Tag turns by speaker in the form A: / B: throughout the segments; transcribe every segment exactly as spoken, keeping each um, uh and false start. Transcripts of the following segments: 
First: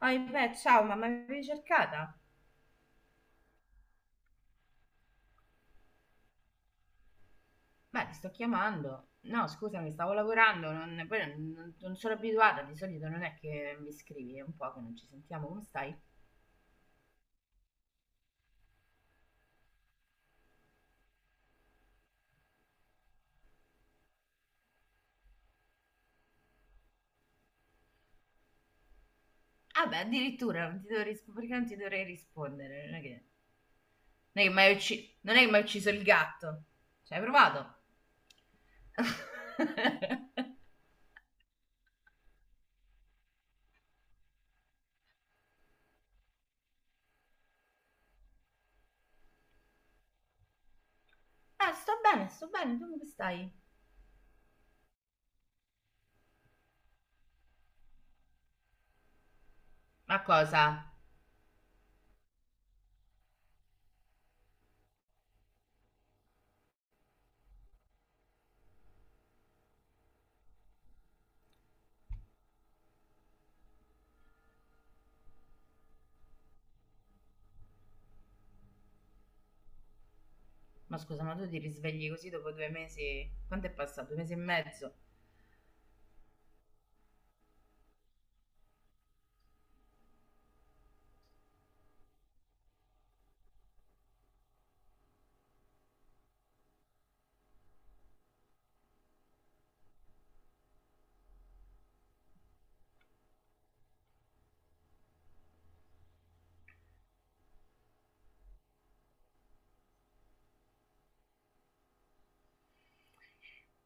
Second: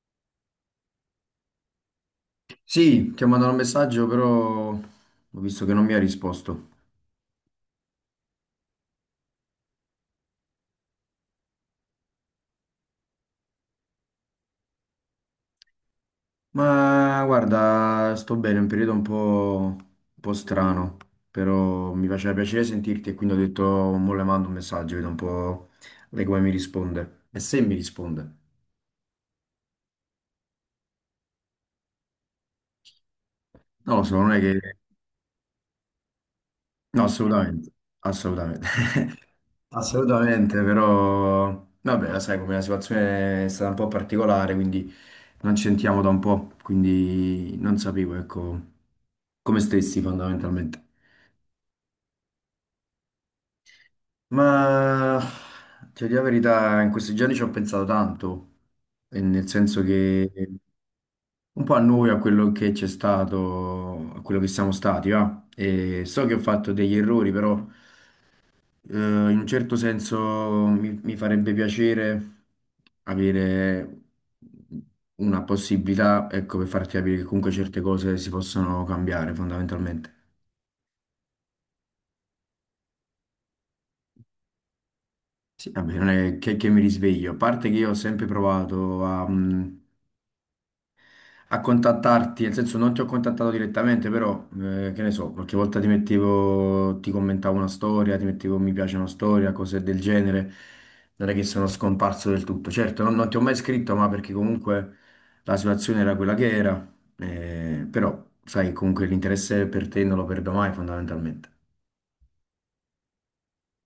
A: Oh, beh, ciao, ma mi avevi cercata?
B: Sì, ti ho mandato un messaggio, però ho visto che non mi ha risposto.
A: Beh, ti sto chiamando. No, scusami, stavo lavorando, non, poi non, non- non sono abituata, di solito non è che mi scrivi, è un po' che non ci sentiamo, come stai?
B: Ma guarda, sto bene, è un periodo un po', un po' strano, però mi faceva piacere sentirti e quindi ho detto, mo le mando un messaggio, vedo un po' lei come mi risponde. E se mi risponde?
A: Ah beh, addirittura, non ti devo risp- perché non ti dovrei rispondere? Non è che,
B: Non lo so, non è
A: non è che
B: che.
A: mi hai
B: Mm.
A: ucci- non è che mi hai ucciso il gatto.
B: No,
A: Ci hai
B: assolutamente,
A: provato?
B: assolutamente, assolutamente, però vabbè, la sai come la situazione è stata un po' particolare, quindi non ci sentiamo da un po', quindi non sapevo, ecco, come stessi fondamentalmente.
A: Ah, sto bene, sto bene, tu come stai?
B: Ma ti dico la verità, in questi giorni ci ho pensato tanto, e nel senso
A: Ma
B: che
A: cosa?
B: un po' a noi, a quello che c'è stato, a quello che siamo stati, va? E so che ho fatto degli errori, però. Eh, in un certo senso mi, mi farebbe piacere avere una possibilità, ecco, per farti capire che comunque certe cose si possono cambiare fondamentalmente.
A: Ma scusa, ma tu ti risvegli così dopo due mesi? Quanto è passato? Due mesi e mezzo?
B: Sì, vabbè, non è che, che mi risveglio, a parte che io ho sempre provato a, mm, a contattarti, nel senso non ti ho contattato direttamente, però eh, che ne so, qualche volta ti mettevo, ti commentavo una storia, ti mettevo un mi piace una storia, cose del genere, non è che sono scomparso del tutto. Certo, non, non ti ho mai scritto, ma perché comunque la situazione era quella che era, eh, però sai, comunque l'interesse per te non lo perdo mai fondamentalmente.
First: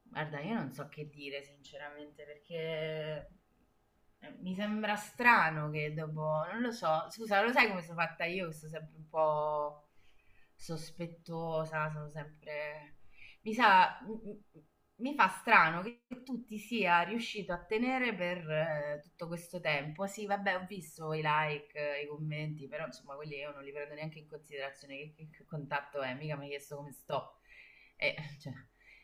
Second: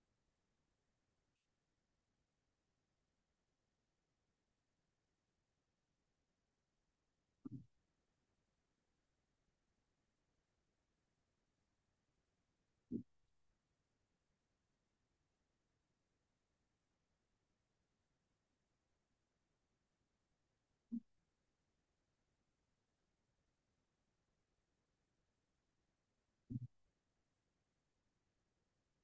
A: Guarda, io non so che dire sinceramente perché eh, mi sembra strano che dopo, non lo so, scusa, lo sai come sono fatta io, che sono sempre un po' sospettosa, sono sempre... Mi sa, mi, mi fa strano che tu ti sia riuscito a tenere per eh, tutto questo tempo. Sì, vabbè, ho visto i like, eh, i commenti, però insomma quelli io non li prendo neanche in considerazione, che, che- che contatto è, mica mi hai chiesto come sto. E, cioè,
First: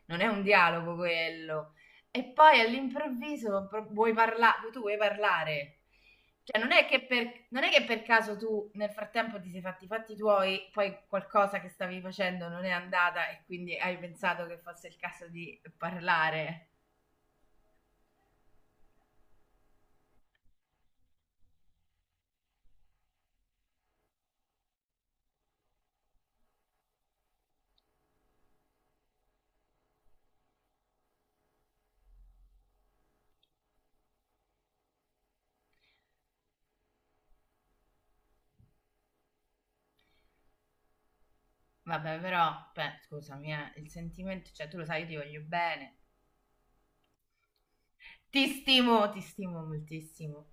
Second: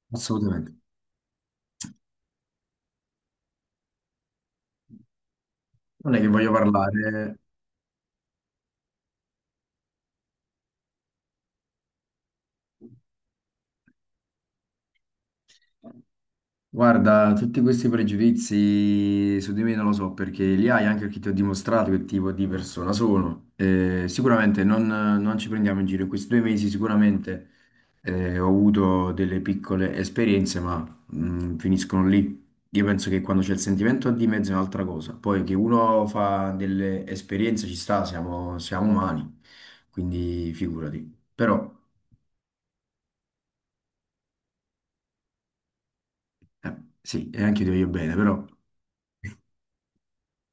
A: non è un
B: Assolutamente.
A: dialogo quello. E poi all'improvviso pro- vuoi parlare, tu vuoi parlare.
B: Non è che voglio
A: Cioè, non è, che
B: parlare.
A: per, non è che per caso tu nel frattempo ti sei fatti i fatti tuoi, poi qualcosa che stavi facendo non è andata e quindi hai pensato che fosse il caso di parlare.
B: Guarda, tutti questi pregiudizi su di me non lo so perché li hai anche perché ti ho dimostrato che tipo di persona sono. Eh, sicuramente non, non ci prendiamo in giro. In questi due mesi sicuramente eh, ho avuto delle piccole esperienze, ma mm, finiscono lì. Io penso che quando c'è il sentimento di mezzo è un'altra cosa. Poi che uno fa delle esperienze ci sta, siamo, siamo umani, quindi figurati. Però,
A: Vabbè, però, beh, scusami, eh, il sentimento, cioè tu lo sai, io ti voglio bene.
B: eh, sì, e anche io ti voglio bene, però.
A: Ti stimo, ti stimo moltissimo.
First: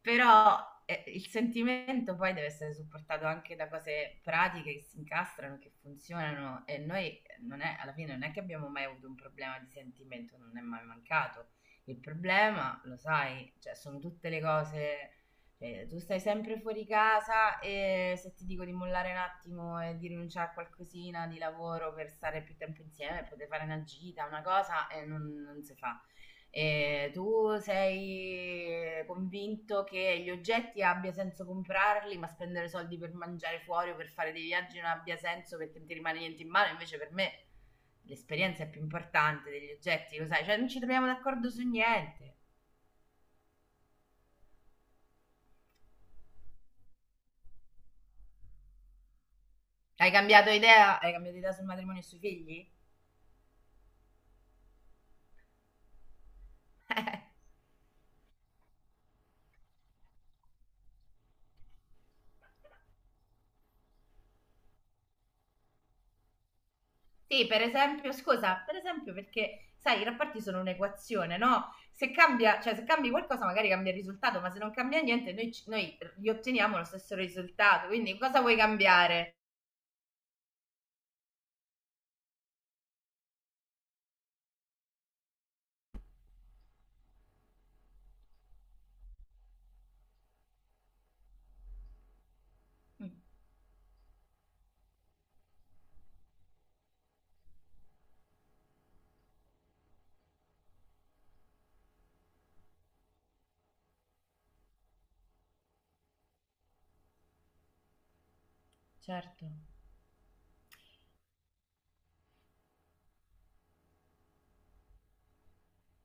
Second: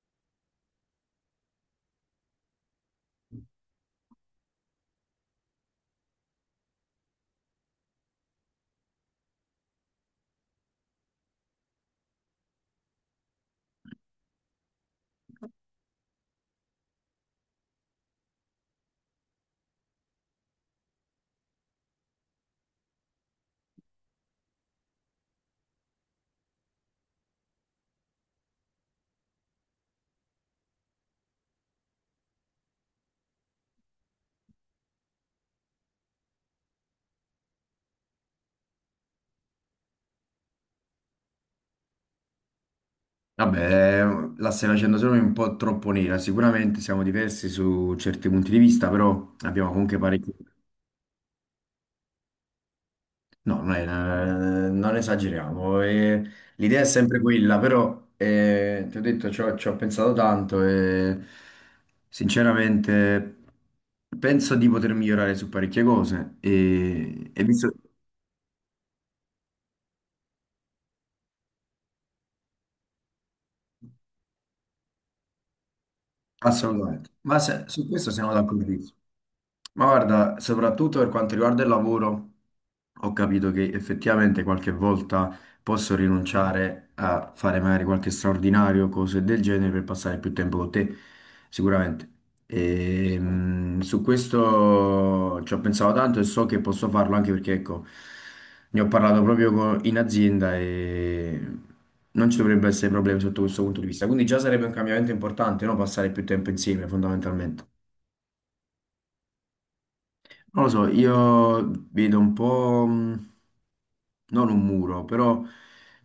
A: Però eh, il sentimento poi deve essere supportato anche da cose pratiche che si incastrano, che funzionano e noi non è, alla fine non è che abbiamo mai avuto un problema di sentimento, non è mai mancato. Il problema, lo sai, cioè, sono tutte le cose, cioè, tu stai sempre fuori casa e se ti dico di mollare un attimo e di rinunciare a qualcosina di lavoro per stare più tempo insieme, poter fare una gita, una cosa, eh, non, non si fa. E tu sei convinto che gli oggetti abbia senso comprarli, ma spendere soldi per mangiare fuori o per fare dei viaggi non abbia senso perché non ti rimane niente in mano? Invece per me l'esperienza è più importante degli oggetti, lo sai, cioè non ci troviamo d'accordo su niente.
B: Vabbè, la stai facendo solo un po' troppo nera. Sicuramente siamo diversi su certi punti di vista, però abbiamo comunque
A: Hai
B: parecchi.
A: cambiato idea? Hai cambiato idea sul matrimonio e sui figli?
B: No, non, è- non esageriamo. eh, L'idea è sempre quella, però eh, ti ho detto, ci ho, ci ho pensato tanto e sinceramente penso di poter migliorare su parecchie cose e, e
A: Sì, per
B: visto.
A: esempio, scusa, per esempio perché, sai, i rapporti sono un'equazione, no? Se cambia, cioè se cambi qualcosa magari cambia il risultato, ma se non cambia niente noi, ci- noi gli otteniamo lo
B: Assolutamente.
A: stesso
B: Ma se- su
A: risultato,
B: questo
A: quindi
B: siamo
A: cosa vuoi
B: d'accordo.
A: cambiare?
B: Ma guarda, soprattutto per quanto riguarda il lavoro, ho capito che effettivamente qualche volta posso rinunciare a fare magari qualche straordinario, cose del genere, per passare più tempo con te, sicuramente.
A: Mm.
B: E, mh, su questo ci ho pensato tanto e so che posso farlo anche perché, ecco, ne ho parlato proprio co- in azienda e non ci dovrebbe essere problemi sotto questo punto di vista. Quindi già sarebbe un cambiamento importante, no? Passare più tempo insieme, fondamentalmente.
A: Certo.
B: Non lo so, io vedo un po', mh, non un muro, però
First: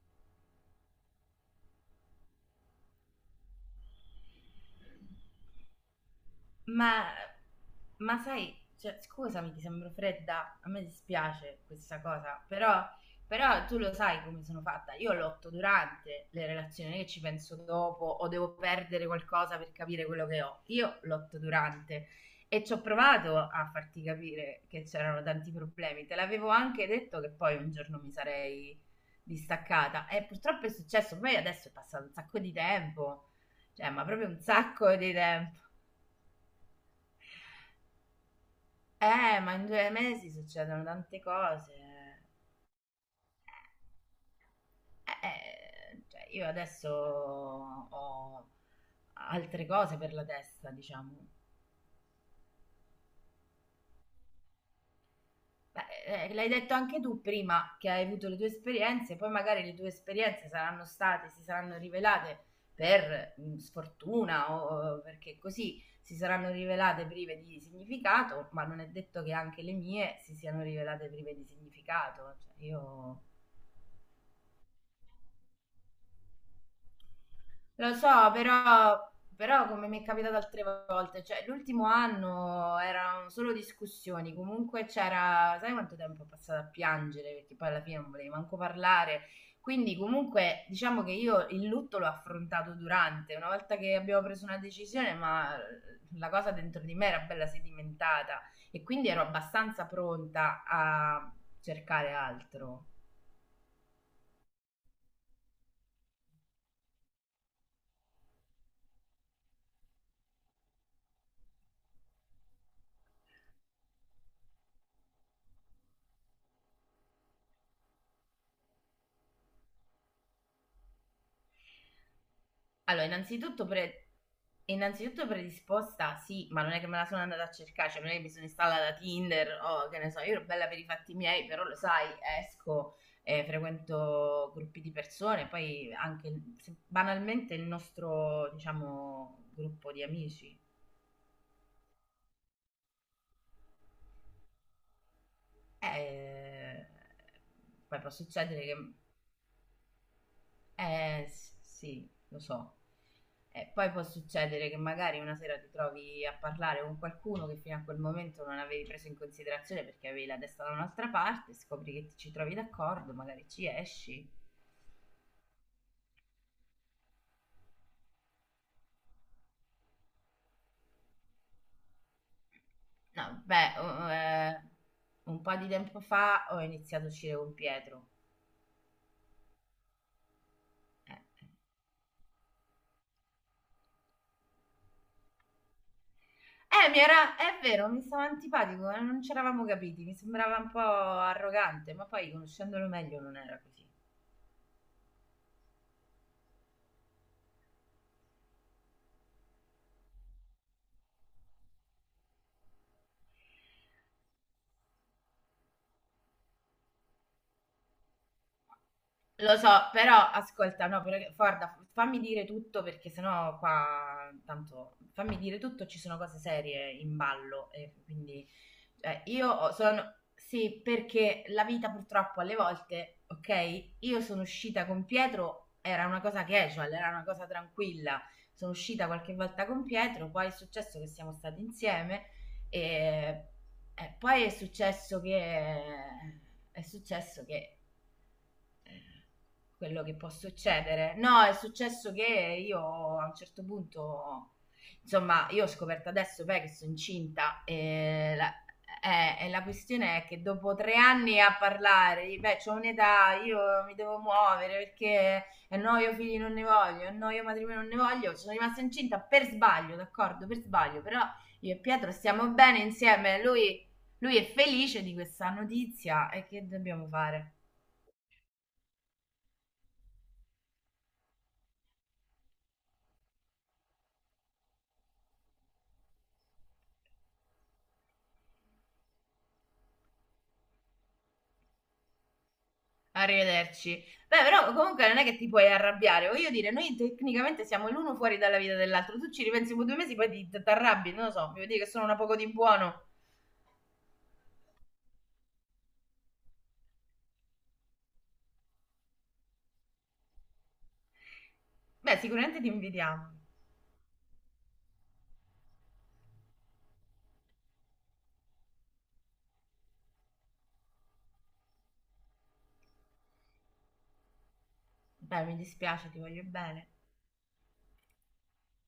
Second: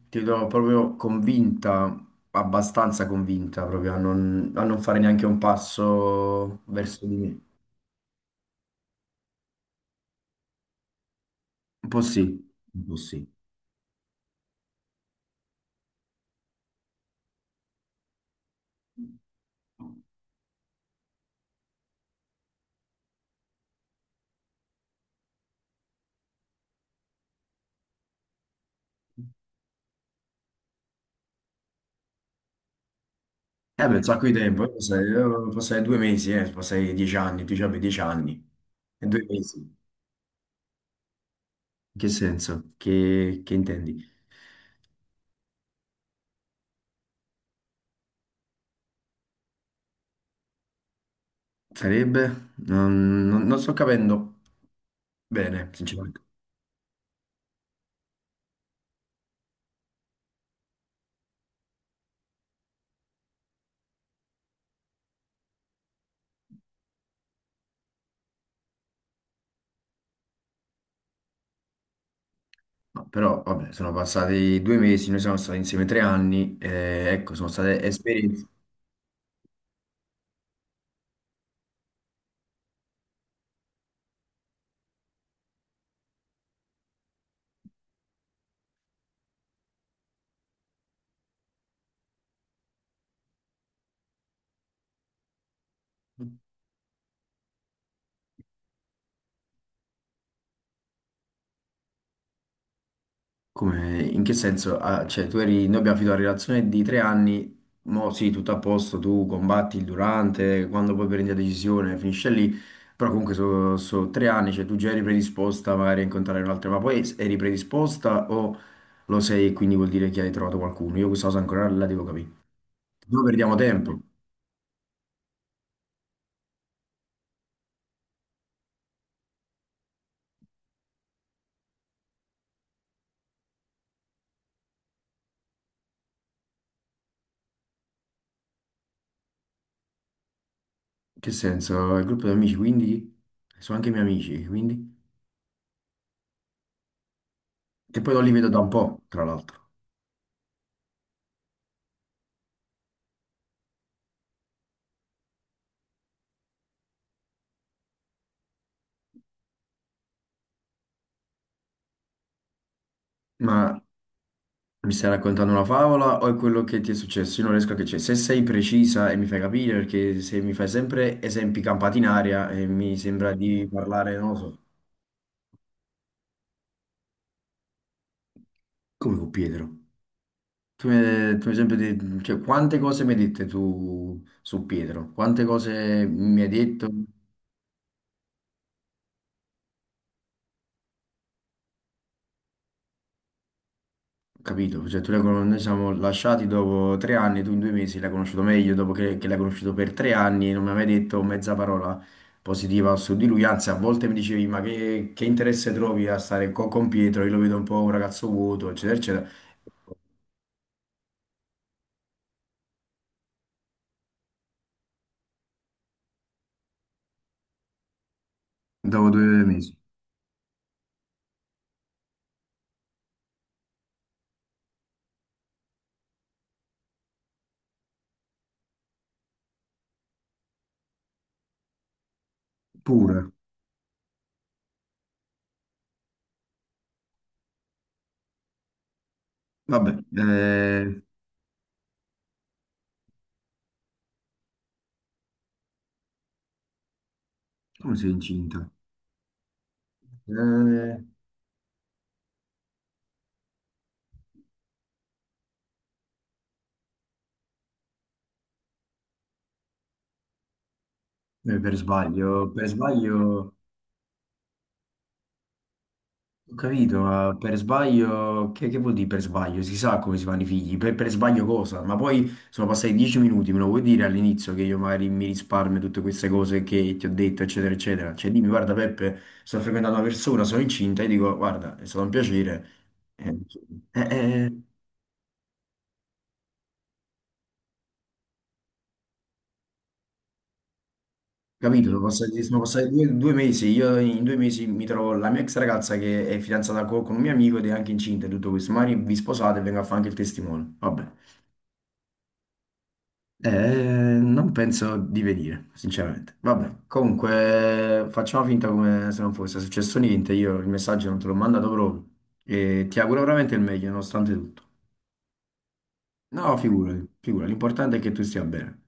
B: ti vedo proprio convinta, abbastanza convinta proprio a non, a non fare neanche un passo
A: Ma,
B: verso di me.
A: ma sai, cioè, scusami, ti sembro fredda, a me dispiace
B: Un po'
A: questa
B: sì,
A: cosa,
B: un
A: però,
B: po' sì.
A: però tu lo sai come sono fatta. Io lotto durante le relazioni, non è che ci penso dopo o devo perdere qualcosa per capire quello che ho. Io lotto durante e ci ho provato a farti capire che c'erano tanti problemi. Te l'avevo anche detto che poi un giorno mi sarei distaccata e purtroppo è successo. Poi adesso è passato un sacco di tempo,
B: Eh
A: cioè,
B: beh, un
A: ma
B: sacco
A: proprio
B: di
A: un
B: tempo, io
A: sacco
B: passai,
A: di
B: io
A: tempo.
B: passai due mesi, eh, passai dieci anni, tu avevi dieci anni, e due
A: Eh, ma
B: mesi.
A: in
B: In
A: due mesi succedono tante
B: che
A: cose.
B: senso? Che, che intendi?
A: Eh, eh, cioè, io adesso ho altre cose per la testa, diciamo.
B: Sarebbe? Non, non- non sto capendo bene, sinceramente.
A: Beh, eh, l'hai detto anche tu prima che hai avuto le tue esperienze, poi magari le tue esperienze saranno state, si saranno rivelate per mh, sfortuna o o perché così si saranno rivelate prive di significato, ma non è detto che anche le mie si siano rivelate prive di significato. Cioè,
B: No,
A: io.
B: però vabbè, sono passati due mesi, noi siamo stati insieme tre anni, eh, ecco, sono state
A: Lo so,
B: esperienze.
A: però, però come mi è capitato altre volte, cioè l'ultimo anno erano solo discussioni, comunque c'era, sai quanto tempo ho passato a piangere, perché poi alla fine non volevi manco parlare, quindi comunque diciamo che io il lutto l'ho affrontato durante, una volta che abbiamo preso una decisione, ma la cosa dentro di me era bella sedimentata e quindi ero abbastanza pronta a cercare altro.
B: Come, in che senso? Ah, cioè, tu eri, noi abbiamo finito la relazione di tre anni, mo sì, tutto a posto, tu combatti il durante, quando poi prendi la decisione finisce lì, però comunque sono tre anni, cioè tu già eri predisposta magari a incontrare un'altra, ma poi eri predisposta o lo sei e quindi vuol dire che hai trovato qualcuno? Io questa cosa ancora la devo capire.
A: Allora,
B: Noi perdiamo
A: innanzitutto,
B: tempo, in
A: pre- innanzitutto predisposta, sì, ma non è che me la sono andata a cercare, cioè non è che mi sono installata Tinder o che ne so, io ero bella per i fatti miei, però lo sai, esco, eh, frequento gruppi di persone, poi anche se- banalmente il nostro, diciamo, gruppo di amici.
B: che senso? Il gruppo di amici, quindi? Sono anche i miei amici, quindi?
A: Eh,
B: Che
A: Poi può
B: poi non li vedo da
A: succedere
B: un
A: che.
B: po', tra l'altro.
A: Eh, s- sì, lo so. E poi può succedere che magari una sera ti trovi a parlare con qualcuno che fino a quel momento non avevi preso in considerazione perché avevi la testa da un'altra parte, scopri che ti- ci trovi d'accordo, magari ci
B: Ma
A: esci.
B: mi stai raccontando una favola o è quello che ti è successo? Io non riesco a capire. Se sei precisa e mi fai capire, perché se mi fai sempre esempi campati in aria e mi
A: No,
B: sembra di
A: beh, o-
B: parlare, non lo
A: eh,
B: so,
A: un po' di tempo fa ho iniziato a uscire con Pietro.
B: come con Pietro. Tu mi,
A: Eh,
B: tu mi hai sempre detto, cioè, quante cose mi hai dette tu su Pietro? Quante cose mi hai
A: Eh,
B: detto?
A: Eh, mi era, è vero, mi stava antipatico, eh, non ci eravamo capiti, mi sembrava un po' arrogante, ma poi conoscendolo meglio non era così.
B: Capito? Cioè, tu l'hai con- noi siamo lasciati dopo tre anni, tu in due mesi l'hai conosciuto meglio dopo che, che l'hai conosciuto per tre anni e non mi hai mai detto mezza parola positiva su di lui, anzi a volte mi dicevi ma che, che interesse trovi a stare co- con Pietro, io lo vedo un po' un ragazzo vuoto, eccetera, eccetera.
A: Lo so, però ascolta, no, però, guarda, fammi dire tutto perché sennò qua, tanto, fammi dire tutto, ci sono cose serie in ballo e quindi
B: Dopo
A: cioè,
B: due
A: io ho-
B: mesi,
A: sono, sì, perché la vita purtroppo alle volte, ok, io sono uscita con Pietro, era una cosa casual, era una cosa tranquilla, sono uscita qualche volta con Pietro, poi è successo che siamo stati insieme
B: pure.
A: e, e poi è successo che, è successo che
B: Vabbè,
A: quello che può
B: eh,
A: succedere. No, è successo che io a un certo punto, insomma, io ho scoperto adesso beh, che sono incinta
B: come sei
A: e la,
B: incinta?
A: eh, e la questione è che dopo tre
B: Eh,
A: anni a parlare, di, beh, c'ho un'età, io mi devo muovere perché eh, no, io figli non ne voglio, eh, no, io matrimonio non ne voglio, sono rimasta incinta per sbaglio, d'accordo, per sbaglio, però
B: eh,
A: io
B: per
A: e Pietro stiamo
B: sbaglio, per
A: bene insieme,
B: sbaglio.
A: lui, lui è felice di questa notizia e
B: Ho
A: che
B: capito,
A: dobbiamo
B: ma
A: fare?
B: per sbaglio, che, che vuol dire per sbaglio? Si sa come si fanno i figli, per, per sbaglio cosa? Ma poi sono passati dieci minuti, me lo vuoi dire all'inizio che io magari mi risparmio tutte queste cose che ti ho detto, eccetera, eccetera. Cioè dimmi, guarda Peppe, sto frequentando una persona, sono incinta, e dico, guarda, è stato un piacere. Eh,
A: Arrivederci.
B: eh,
A: Beh,
B: eh,
A: però comunque non è che ti puoi arrabbiare. Voglio dire, noi tecnicamente siamo l'uno fuori dalla vita dell'altro. Tu ci ripensi per due mesi, poi ti ti arrabbi. Non lo so, mi vuoi dire che
B: capito, sono
A: sono una poco
B: passati,
A: di
B: sono passati
A: buono.
B: due, due mesi, io in due mesi mi trovo la mia ex ragazza che è fidanzata co- con, un mio amico ed è anche incinta e tutto questo, magari vi sposate e vengo a fare anche il testimone. Vabbè.
A: Beh, sicuramente ti invidiamo.
B: Eh, non penso di venire, sinceramente. Vabbè, comunque facciamo finta come se non fosse successo niente. Io il messaggio non te l'ho mandato proprio e ti auguro veramente il meglio, nonostante tutto.
A: Beh, mi dispiace, ti voglio
B: No,
A: bene.
B: figurati, figurati, l'importante è che tu stia bene.